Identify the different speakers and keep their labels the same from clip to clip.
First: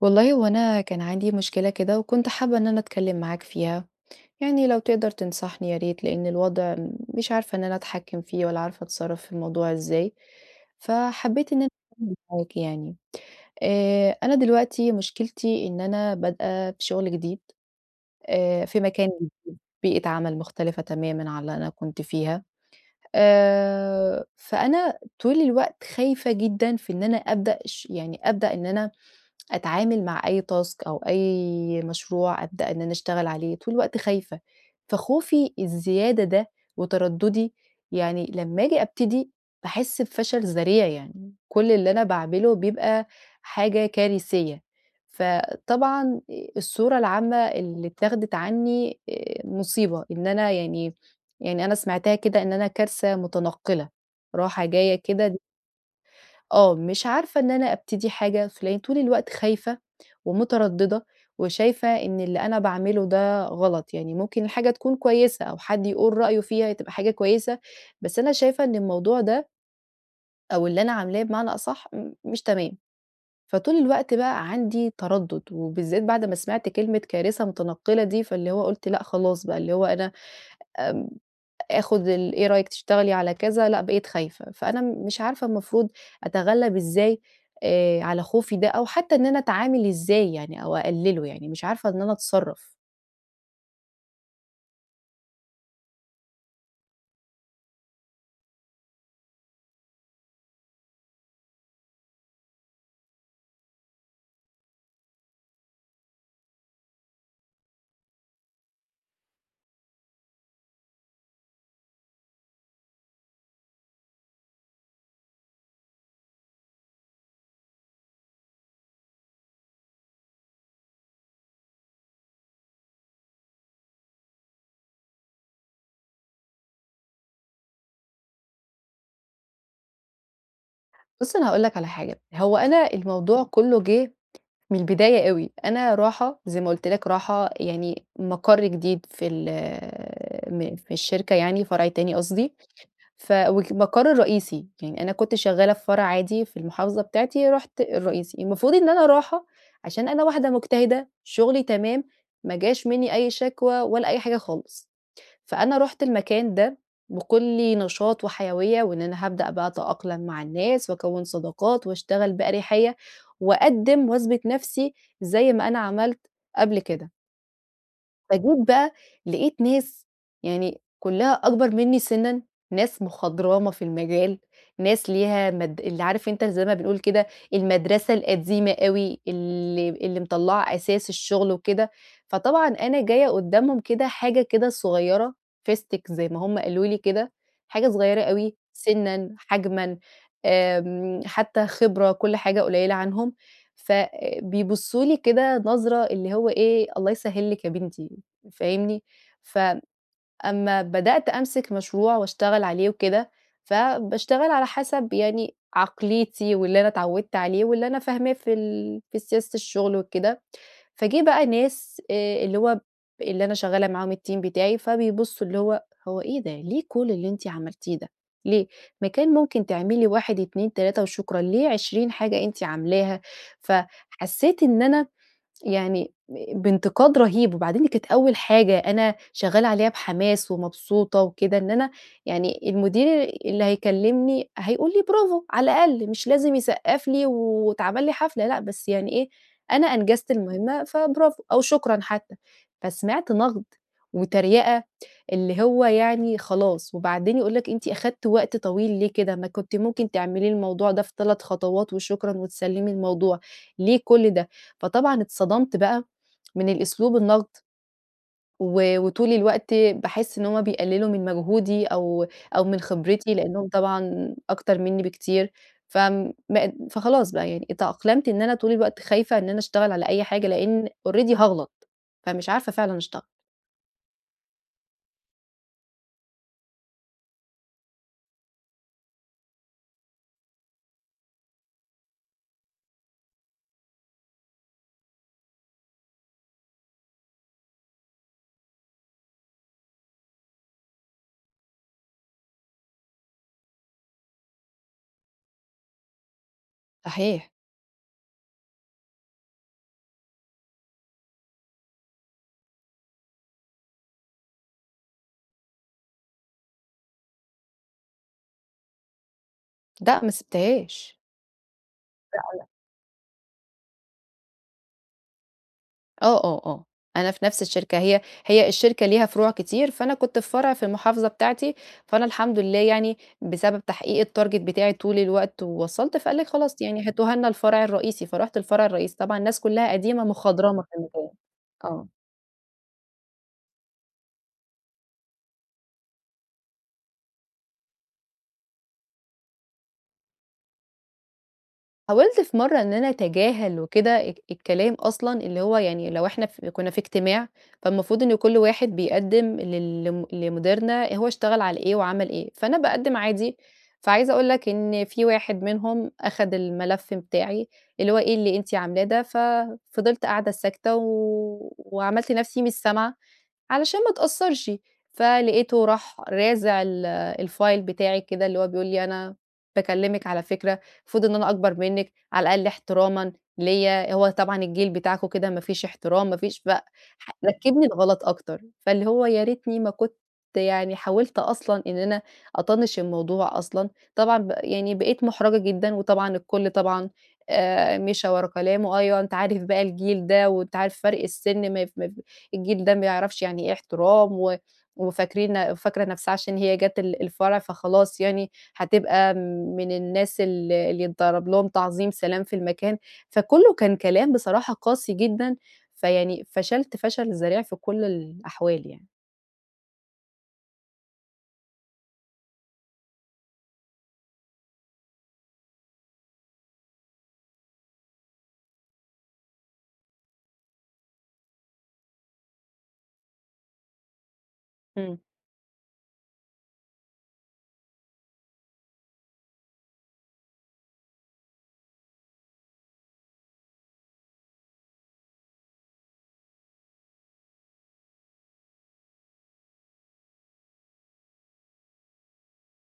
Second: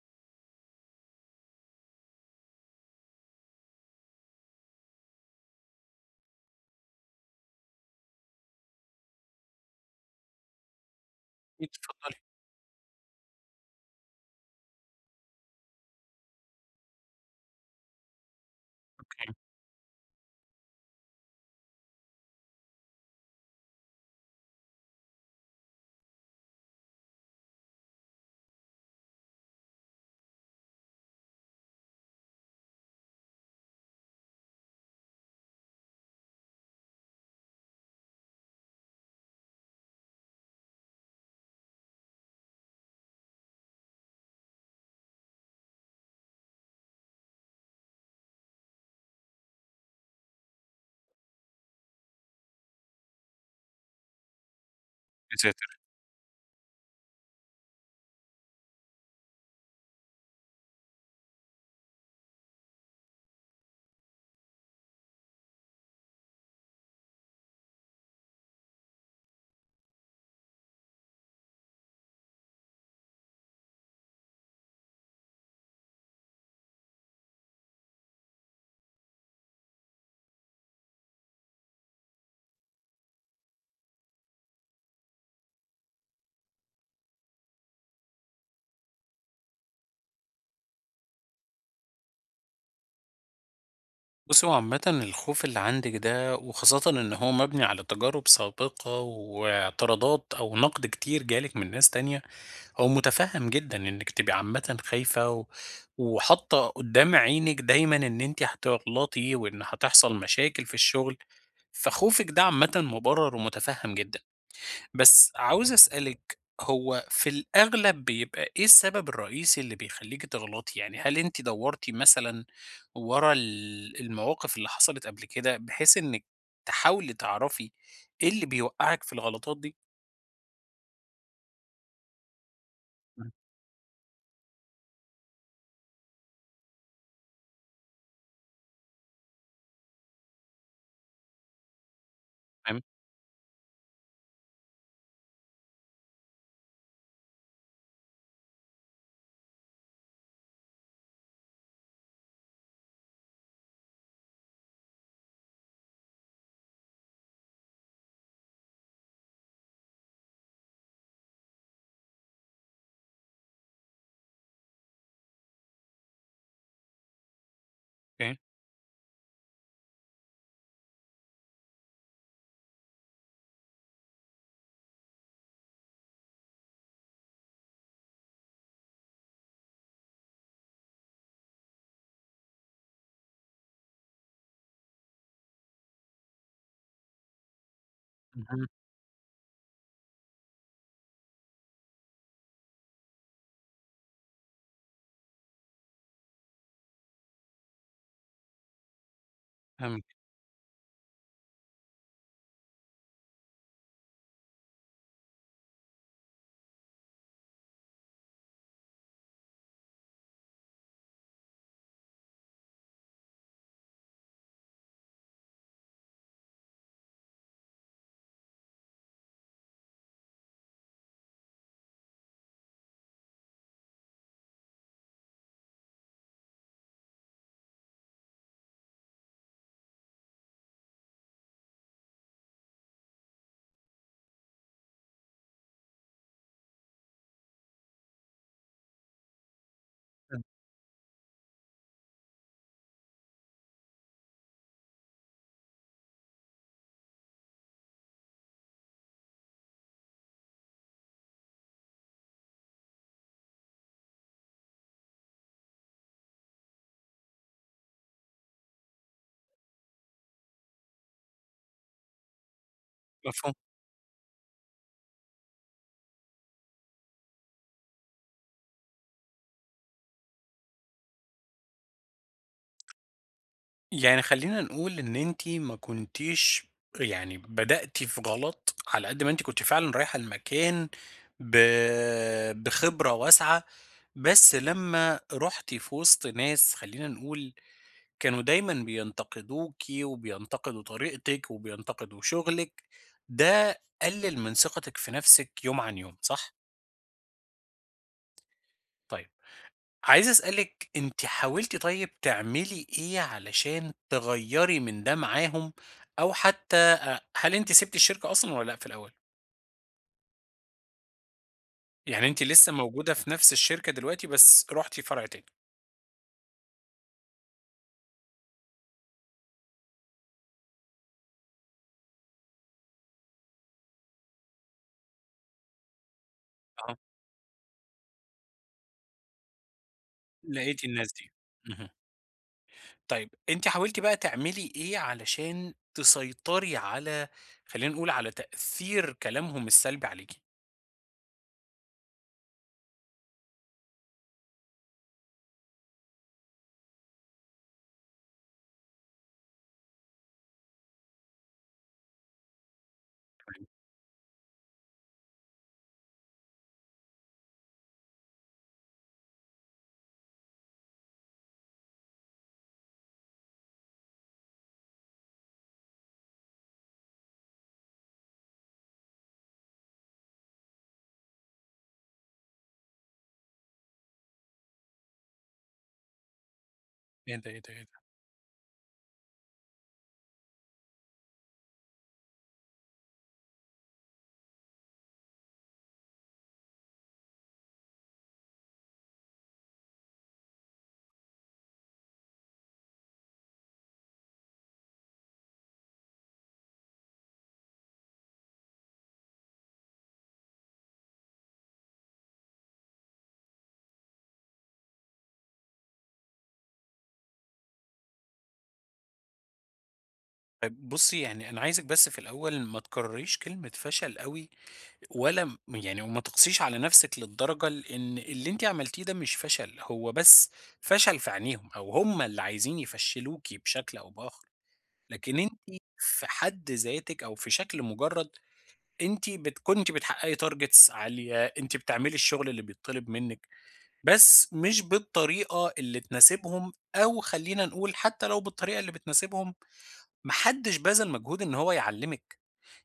Speaker 1: والله هو أنا كان عندي مشكلة كده وكنت حابة إن أنا أتكلم معاك فيها، يعني لو تقدر تنصحني يا ريت لأن الوضع مش عارفة إن أنا أتحكم فيه ولا عارفة أتصرف في الموضوع إزاي، فحبيت إن أنا أتكلم
Speaker 2: اتفضلي،
Speaker 1: معاك يعني. أنا دلوقتي مشكلتي إن أنا بادئة في شغل جديد، في مكان
Speaker 2: أوكي،
Speaker 1: جديد، بيئة عمل مختلفة تمامًا عن اللي أنا كنت فيها، فأنا طول الوقت خايفة جدًا في إن أنا أبدأ يعني أبدأ إن أنا أتعامل مع أي task أو أي مشروع أبدأ إن أنا أشتغل عليه، طول الوقت خايفة، فخوفي الزيادة ده وترددي يعني لمّا آجي أبتدي باحس بفشل ذريع يعني، كل اللي أنا باعمله بيبقى حاجة كارثية، فطبعًا الصورة العامة اللي اتاخدت عني مصيبة، إن أنا يعني أنا سمعتها كده إن أنا كارثة متنقلة، رايحة جاية كده.
Speaker 2: يساتر.
Speaker 1: آه، مش عارفة إن أنا أبتدي حاجة فلإن طول الوقت خايفة ومترددة وشايفة إن اللي أنا باعمله ده غلط، يعني ممكن الحاجة تكون كويسة أو حد يقول رأيه فيها تبقى حاجة كويسة، بس أنا شايفة إن الموضوع ده أو اللي أنا عاملاه بمعنى أصح مش تمام، فطول الوقت بقى عندي تردد وبالذات بعد ما سمعت كلمة كارثة متنقلة دي، فاللي هو قُلت لأ خلاص بقى اللي هو أنا آخُد إيه رأيِك تشتغلي على كذا؟ لأ، بقيت خايفة، فأنا مش عارفة المفروض أتغلّب إزاي على خوفي ده أو حتى إن أنا أتعامل إزاي يعني أو أقلّله يعني، مش عارفة إن أنا أتصرّف.
Speaker 2: بُصّي، هو عامةً الخوف اللي عندِك ده وخاصةً إن هو مبني على تجارب سابقة واعتراضات أو نقد كتير جالِك من ناس تانية، هو مُتفهّم جدًا إنِّك تبقي عامةً خايفة و وحاطة قدّام عينِك دايمًا إن أنتِ هتغلطي وإن هتحصل مشاكل في الشغل، فخوفِك ده عامةً مُبرّر ومُتفهّم جدًا. بس عاوز أسألِك، هو في الأغلب بيبقى إيه السبب الرئيسي اللي بيخلّيكِ تغلطي؟ يعني هل أنتِ دوّرتِ مثلًا ورا المواقف اللي حصلت قبل كده، بحيث إنِّك تحاولي تعرفي إيه اللي بيوقّعِك في الغلطات دي؟
Speaker 1: بُصّ، أنا هاقول لك على حاجة، هو أنا
Speaker 2: إمم.
Speaker 1: الموضوع كُلّه جِه من البداية أوي، أنا راحة زي ما قُلت لك راحة يعني مَقَر جديد في ال م في الشركة يعني فرع تاني قصدي،
Speaker 2: تمام،
Speaker 1: ف وك مقر الرئيسي، يعني أنا كنت شغّالة في فرع عادي في المحافظة بتاعتي، رُحت الرئيسي، المفروض إن أنا رايحة عشان أنا واحدة مجتهدة، شغلي تمام، ما جاش منّي أي شكوى ولا أي حاجة خالص، فأنا رُحت المكان ده بكلّ نشاط وحيوية، وإن أنا هابدأ بقى أتأقلم مع الناس وأكوّن صداقات واشتغل بأريحية، وأقدّم وأثبت نَفْسي زي ما أنا عملت قبل كده.
Speaker 2: أوكي،
Speaker 1: فجيت بقى لقيت ناس يعني كلّها أكبر منّي سِنًّا، ناس مخضرمة في المجال، ناس ليها اللي عارف أنت زي ما بنقول كده المدرسة القديمة أوي اللي مطلّعة أساس الشغل وكده، فطبعًا أنا جاية قدّامهم كده حاجة كده صغيّرة فستِك زي ما هم قالوا لي كده، حاجة صغيّرة أوي
Speaker 2: اهم،
Speaker 1: سِنًّا، حجمًا، حتى خبرة كل حاجة قليّلة عنهم، فبيبصّوا لي كده نظرة اللي هو إيه الله يسهّل لِك يا بنتي. فاهمني؟
Speaker 2: تمام،
Speaker 1: فأمّا بدأت أمسك مشروع وأشتغل عليه وكده، فباشتغل على حسب يعني عقليتي واللي أنا اتعودت عليه واللي أنا فاهماه في في سياسة الشغل وكده، فجه بقى ناس اللي هو اللي أنا شغّالة معاهم الteam بتاعي، فبيبصوا اللي هو: «هو إيه ده؟ ليه كل اللي أنتِ عملتيه ده؟ ليه؟ ما كان ممكن تعملي 1، 2، 3 وشكرًا، ليه 20 حاجة أنتِ عاملاها؟» فحسيت إن أنا يعني بانتقاد رهيب، وبعدين دي كانت أول حاجة أنا شغّالة عليها بحماس ومبسوطة وكده، إن أنا يعني المدير اللي هيكلّمني هيقول لي برافو على الأقل، مش لازم يسقّف لي واتعمل لي حفلة لأ، بس يعني إيه، أنا أنجزت
Speaker 2: إمم.
Speaker 1: المهمة فبرافو أو شكرًا حتى. فسمعت نقد وتريقة اللي هو يعني خلاص، وبعدين يقول لك أنتِ أخدتِ وقت طويل ليه كده؟ ما كنتِ ممكن تعملي الموضوع ده في 3 خطوات وشكرًا وتسلّمي الموضوع، ليه كل ده؟ فطبعًا اتصدمت بقى من الأسلوب النقد، وطول الوقت باحس إن هُم بيقللوا من مجهودي أو من خبرتي،
Speaker 2: مفهوم.
Speaker 1: لأنهم طبعًا أكتر مني بكتير، فم ما فخلاص بقى يعني اتأقلمت إن أنا طول الوقت خايفة إن أنا أشتغل على أي حاجة، لأن already هاغلط، فمش عارفة فعلًا أشتغل.
Speaker 2: يعني خلّينا نقول إن أنتِ ما كنتيش يعني بدأتِ في غلط، على قد ما أنتِ كنتِ فعلًا رايحة المكان ب بخبرة واسعة، بس لمّا رُحتِ في وسط ناس خلّينا نقول كانوا دايمًا بينتقدوكِ وبينتقدوا طريقتِك وبينتقدوا شغلِك، ده قلِّل من ثقتِك في نفسِك يوم عن يوم، صح؟
Speaker 1: صحيح.
Speaker 2: طيب عايز أسألِك أنتِ حاولتِ طيب تعملي إيه علشان تغيّري من ده معاهم أو حتى هل أنتِ سِبتِ الشركة أصلًا والّا لأ في الأول؟
Speaker 1: لأ ما سبتهاش.
Speaker 2: يعني أنتِ لسه موجودة في نفس الشركة دلوقتي بس رُحتِ فرع تاني.
Speaker 1: آه، أنا في نفس الشركة، هي الشركة ليها فروع كتير، فأنا كنت في فرع في المحافظة بتاعتي، فأنا الحمد لله يعني بسبب تحقيق الtarget بتاعي طول الوقت ووصلت، فقال لِك خلاص
Speaker 2: آه.
Speaker 1: يعني هاتوها لنا الفرع الرئيسي، فرُحت الفرع الرئيسي، طبعًا الناس كلها قديمة مخضرمة
Speaker 2: لقيتِ
Speaker 1: في
Speaker 2: الناس دي.
Speaker 1: المكان،
Speaker 2: اهم.
Speaker 1: آه.
Speaker 2: طيب أنتِ حاولتِ بقى تعملي إيه علشان تسيطري على خلّينا نقول على تأثير كلامهم السلبي عليكِ؟
Speaker 1: حاولت في مرّة إن أنا أتجاهل وكده الكلام أصلًا، اللي هو يعني لو إحنا كنا في اجتماع، فالمفروض إن كل واحد بيقدّم لل لم لمديرنا هو اشتغل على إيه وعمل إيه، فأنا باقدّم عادي، فعايزة أقول لك إن في واحد منهم أخد الملف بتاعي، اللي هو إيه اللي أنتِ عاملاه ده، ففضلت قاعدة ساكتة وعملت نَفْسي مش سامعة. علشان ما اتأثّرش، فلقيته راح رازع الfile بتاعي كده اللي هو بيقول لي: «أنا باكلّمِك على فكرة، المفروض إن أنا أكبر منِّك على الأقل احترامًا ليّا، هو طبعًا الجيل بتاعكم كده ما فيش احترام ما فيش». ف ح
Speaker 2: إيه ده، إيه ده، إيه
Speaker 1: ركّبني
Speaker 2: ده!
Speaker 1: الغلط أكتر، فاللي هو يا ريتني ما كنت يعني حاولت أصلًا إن أنا أطنّش الموضوع أصلًا، طبعًا يعني بقيت مُحرَجة جدًا وطبعًا الكل طبعًا مشى ورا كلامه، أيوه أنت عارف بقى الجيل ده وأنت عارف فرق السِن ما يف ما الجيل ده ما يعرفش يعني إيه احترام وفاكرين نفسها عشان هي جات الفرع فخلاص يعني هتبقى من الناس اللي يتضرب لهم تعظيم سلام في المكان، فكُلّه كان كلام بصراحة قاسي جدًا، فيعني فشلت فشل ذريع في كل الأحوال يعني.
Speaker 2: طيب بُصّي، يعني أنا عايزِك بس في الأول ما تكرّريش كلمة فشل أوي ولا يعني وما تقسيش على نفسِك للدرجة لإن اللي أنتِ عملتيه ده مش فشل، هو بس فشل في عينيهم أو هم اللي عايزين يفشّلوكِ بشكل أو بآخر،
Speaker 1: إمم.
Speaker 2: لكن أنتِ في حد ذاتِك أو في شكل مجرد أنتِ كنتِ بتحققي targets عالية، أنتِ بتعملي الشغل اللي بيتطلب منِّك، بس مش بالطريقة اللي تناسبهم أو خلّينا نقول حتى لو بالطريقة اللي بتناسبهم، ما حدش بذل مجهود إن هو يعلّمِك.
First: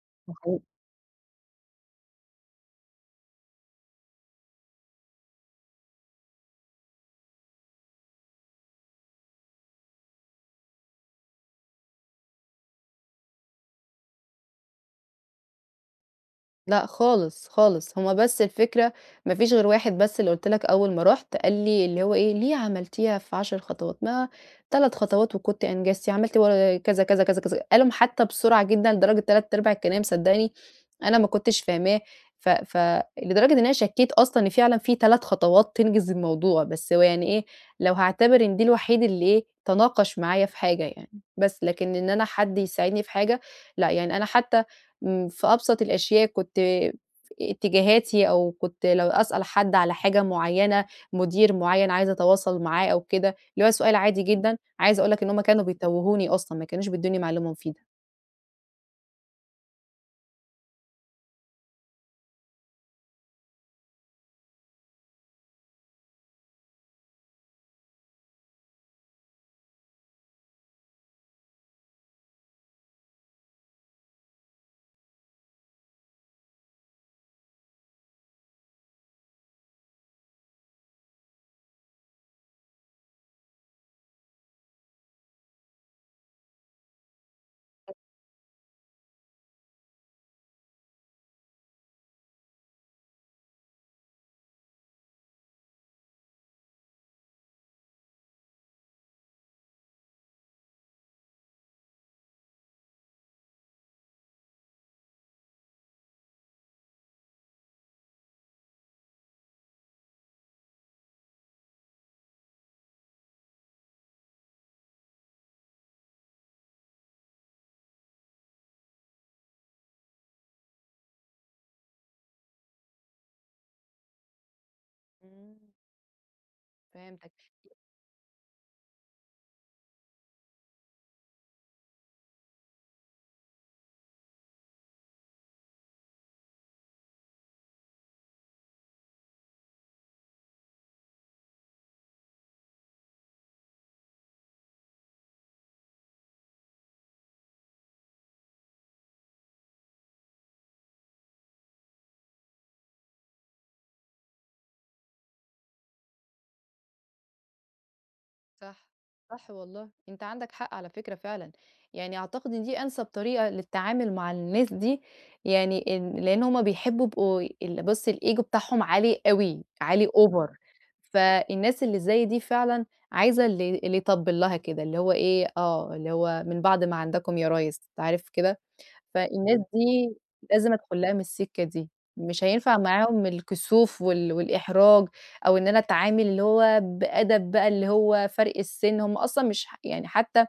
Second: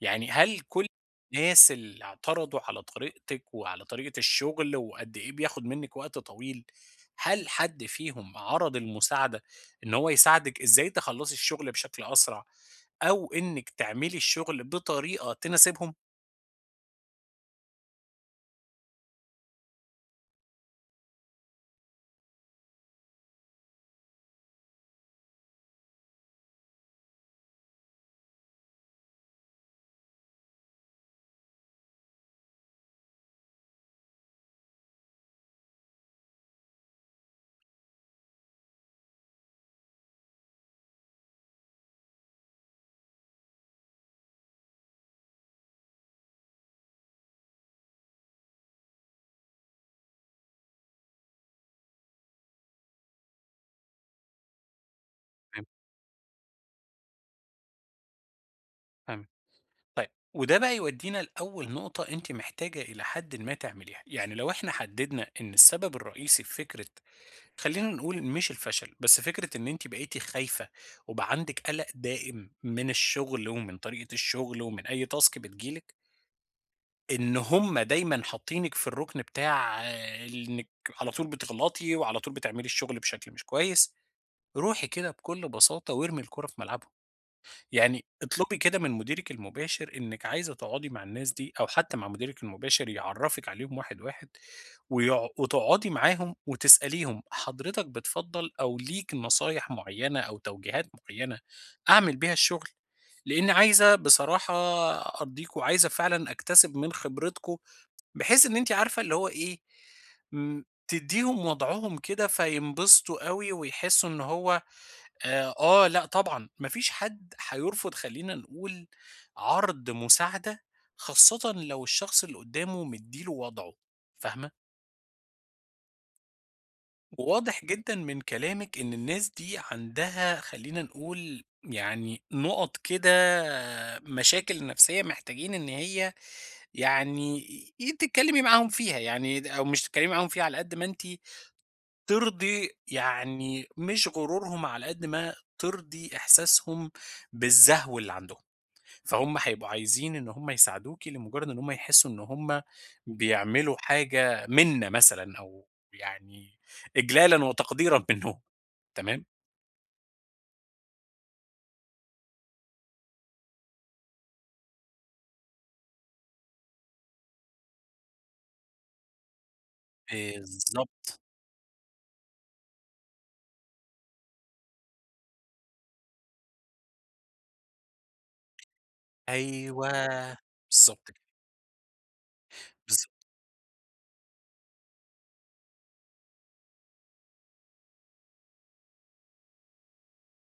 Speaker 2: يعني هل كل الناس اللي اعترضوا على طريقتِك وعلى طريقة الشغل وقد إيه بياخد منِّك وقت طويل، هل حد فيهم عرض المساعدة إن هو يساعدِك إزاي تخلّصي الشغل بشكل أسرع أو إنِّك تعملي الشغل بطريقة تناسبهم؟
Speaker 1: لأ خالص، خالص، هُم بس الفكرة ما فيش غير واحد بس اللي قُلت لك أول ما رُحت قال لي اللي هو إيه: «ليه عملتيها في 10 خطوات؟ ما 3 خطوات وكنتِ أنجزتِ، عملتِ ور كذا، كذا، كذا، كذا». قالهم حتى بسرعة جدًا لدرجة 3/4 الكلام صدّقني أنا ما كنتش فاهماه، ف ف لدرجة إن أنا شكيت أصلًا إن فعلًا في 3 خطوات تنجز الموضوع، بس هو يعني إيه، لو هاعتبر إن دي الوحيد اللي إيه، تناقش معايا في حاجة يعني، بس لكن إن أنا حد يساعدني في حاجة لأ، يعني أنا حتى إمم، في أبسط الأشياء كنت اتجاهاتي أو كنت لو أسأل حد على حاجة معيّنة، مدير معيّن عايزة أتواصل معاه أو كده، اللي هو سؤال عادي جدًا، عايزة أقول لك إن هُم كانوا
Speaker 2: فهمت،
Speaker 1: بيتوّهوني أصلًا، ما كانوش بيدّوني معلومة مفيدة.
Speaker 2: فهمت. طيب، وده بقى يودّينا لأول نقطة أنتِ محتاجة إلى حدٍ ما تعمليها، يعني لو إحنا حددنا إن السبب الرئيسي في فكرة خلّينا نقول مش الفشل، بس فكرة إن أنتِ بقيتِ خايفة وبقى عندِك قلق دائم من الشغل ومن طريقة الشغل ومن أي task بتيجي لِك، إن هُم دايمًا حاطينِك في الرُكن بتاع آه، إنِّك على طول بتغلطي وعلى طول بتعملي الشغل بشكل مش كويس، روحي كده بكل بساطة وارمي الكورة في ملعبهم. يعني اطلبي كده من مديرِك المباشر إنِّك عايزة تقعدي مع الناس دي أو حتى مع مديرِك المباشر يعرّفِك عليهم واحد، واحد وتقعدي معاهم وتسأليهم حضرتك بتفضّل أو ليك نصايح معيّنة أو توجيهات معيّنة أعمل بيها الشغل؟ لإن عايزة بصراحة أرضيكم، وعايزة فعلًا أكتسب من خبرتكم بحيث إن أنتِ عارفة اللي هو إيه، تدّيهم وضعهم كده فينبسطوا أوي ويحسّوا إن هو آه، لأ طبعًا، ما فيش حد هيرفض خلّينا نقول عرض مساعدة، خاصةً لو الشخص اللي قدّامه مدّي له وضعه، فاهمة؟
Speaker 1: إمم، فهمتك.
Speaker 2: وواضح جدًا من كلامِك إن الناس دي عندها خلّينا نقول يعني نُقط كده مشاكل نفسية محتاجين إن هي يعني تتكلّمي معاهم فيها، يعني د أو مش تتكلّمي معاهم فيها على قد ما أنتِ ترضي يعني مش غرورهم على قد ما ترضي إحساسهم بالزهو اللي عندهم، فهُم هيبقوا عايزين إن هُم يساعدوكِ لمجرد إن هُم يحسّوا إن هُم بيعملوا حاجة مِنّة مثلًا أو يعني إجلالًا وتقديرًا منهم،
Speaker 1: صح،
Speaker 2: تمام؟
Speaker 1: صح والله، أنت عندك حق على فكرة فعلًا، يعني أعتقد إن دي أنسب طريقة للتعامل مع الناس دي، يعني إن لإن هُم بيحبوا يبقوا بُص الego بتاعهم عالي أوي، عالي over.
Speaker 2: بالضبط،
Speaker 1: فالناس اللي زي دي فعلًا عايزة اللي يطبّل لها كده، اللي هو إيه، آه، اللي هو من بعد ما عندكم يا ريس، أنت عارف كده؟ فالناس
Speaker 2: أيوه،
Speaker 1: دي لازم أدخل
Speaker 2: بالضبط
Speaker 1: لها
Speaker 2: كده،
Speaker 1: من السكة دي، مش هينفع
Speaker 2: بالضبط،
Speaker 1: معاهم الكسوف والإحراج، أو إن أنا أتعامل اللي هو بأدب بقى اللي هو فرق السِن، هم أصلًا مش يعني حتى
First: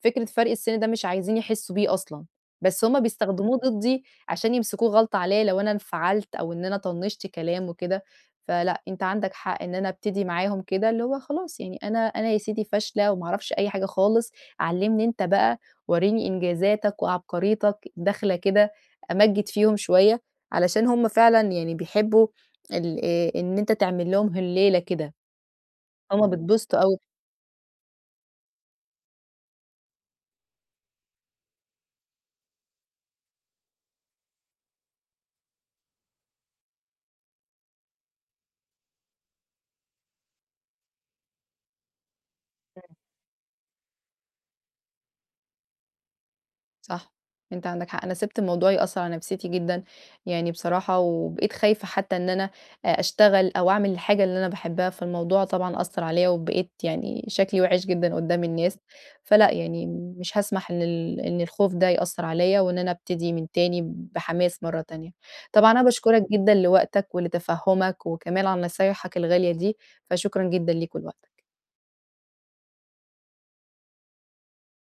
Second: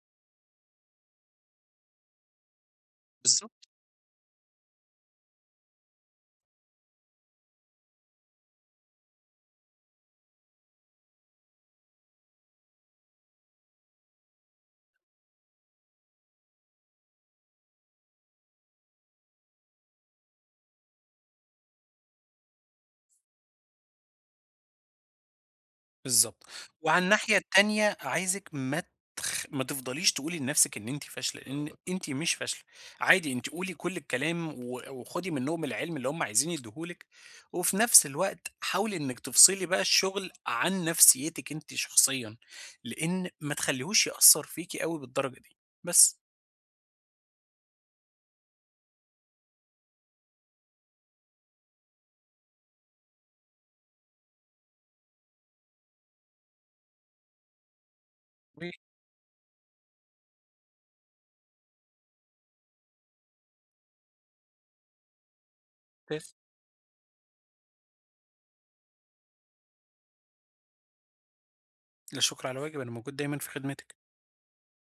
Speaker 1: فكرة فرْق السِن ده مش عايزين يحسّوا بيه أصلًا، بس هُم بيستخدموه
Speaker 2: بالضبط،
Speaker 1: ضدّي عشان يمسكوه غلطة عليّا لو أنا انفعلت أو إن أنا طنّشت كلام وكده، فلأ أنت عندك حق إن أنا أبتدي معاهم كده، اللي هو خلاص يعني أنا يا سيدي فاشلة وما أعرفش أي حاجة خالص، علّمني أنت بقى، ورّيني إنجازاتك وعبقريتك، داخلة كده أمجّد فيهم شوية، علشان هُم فعلًا يعني بيحبّوا ال إن أنت تعمل لهم هلّيلة كده، هُم
Speaker 2: بالضبط،
Speaker 1: بيتبسطوا أوي.
Speaker 2: وعلى الناحية التانية عايزِك ما تفضليش تقولي لنفسِك إن أنتِ فاشلة، لإن أنتِ مش فاشلة، عادي أنتِ قولي كل الكلام و وخدي منّهم العلم اللي هُم عايزين يدّوه لِك، وفي نفس الوقت حاولي إنِّك تفصلي بقى الشغل عن نفسيتِك أنتِ شخصيًا، لإن ما تخلّيهوش يأثّر فيكِ أوي بالدرجة دي، بس.
Speaker 1: صح، أنت عندك حق، أنا سِبت الموضوع يأثّر على نفسيتي جدًا، يعني بصراحة وبقيت خايفة حتى إن أنا أشتغل أو أعمل الحاجة اللي أنا باحبها، فالموضوع طبعًا أثّر عليّا وبقيت يعني شكلي وِحِش جدًا قدّام الناس، فلأ يعني مش هاسمح إن إن الخوف ده يأثّر عليّا وإن أنا أبتدي من تاني بحماس مرّة تانية. طبعًا أنا باشكرك
Speaker 2: ممتاز.
Speaker 1: جدًا لوقتك ولتفهُّمك وكمان على نصايحك الغالية دي، فشكرًا جدًا ليك ولوقتك.
Speaker 2: لا شُكر على واجب، أنا موجود دايمًا في خدمتِك.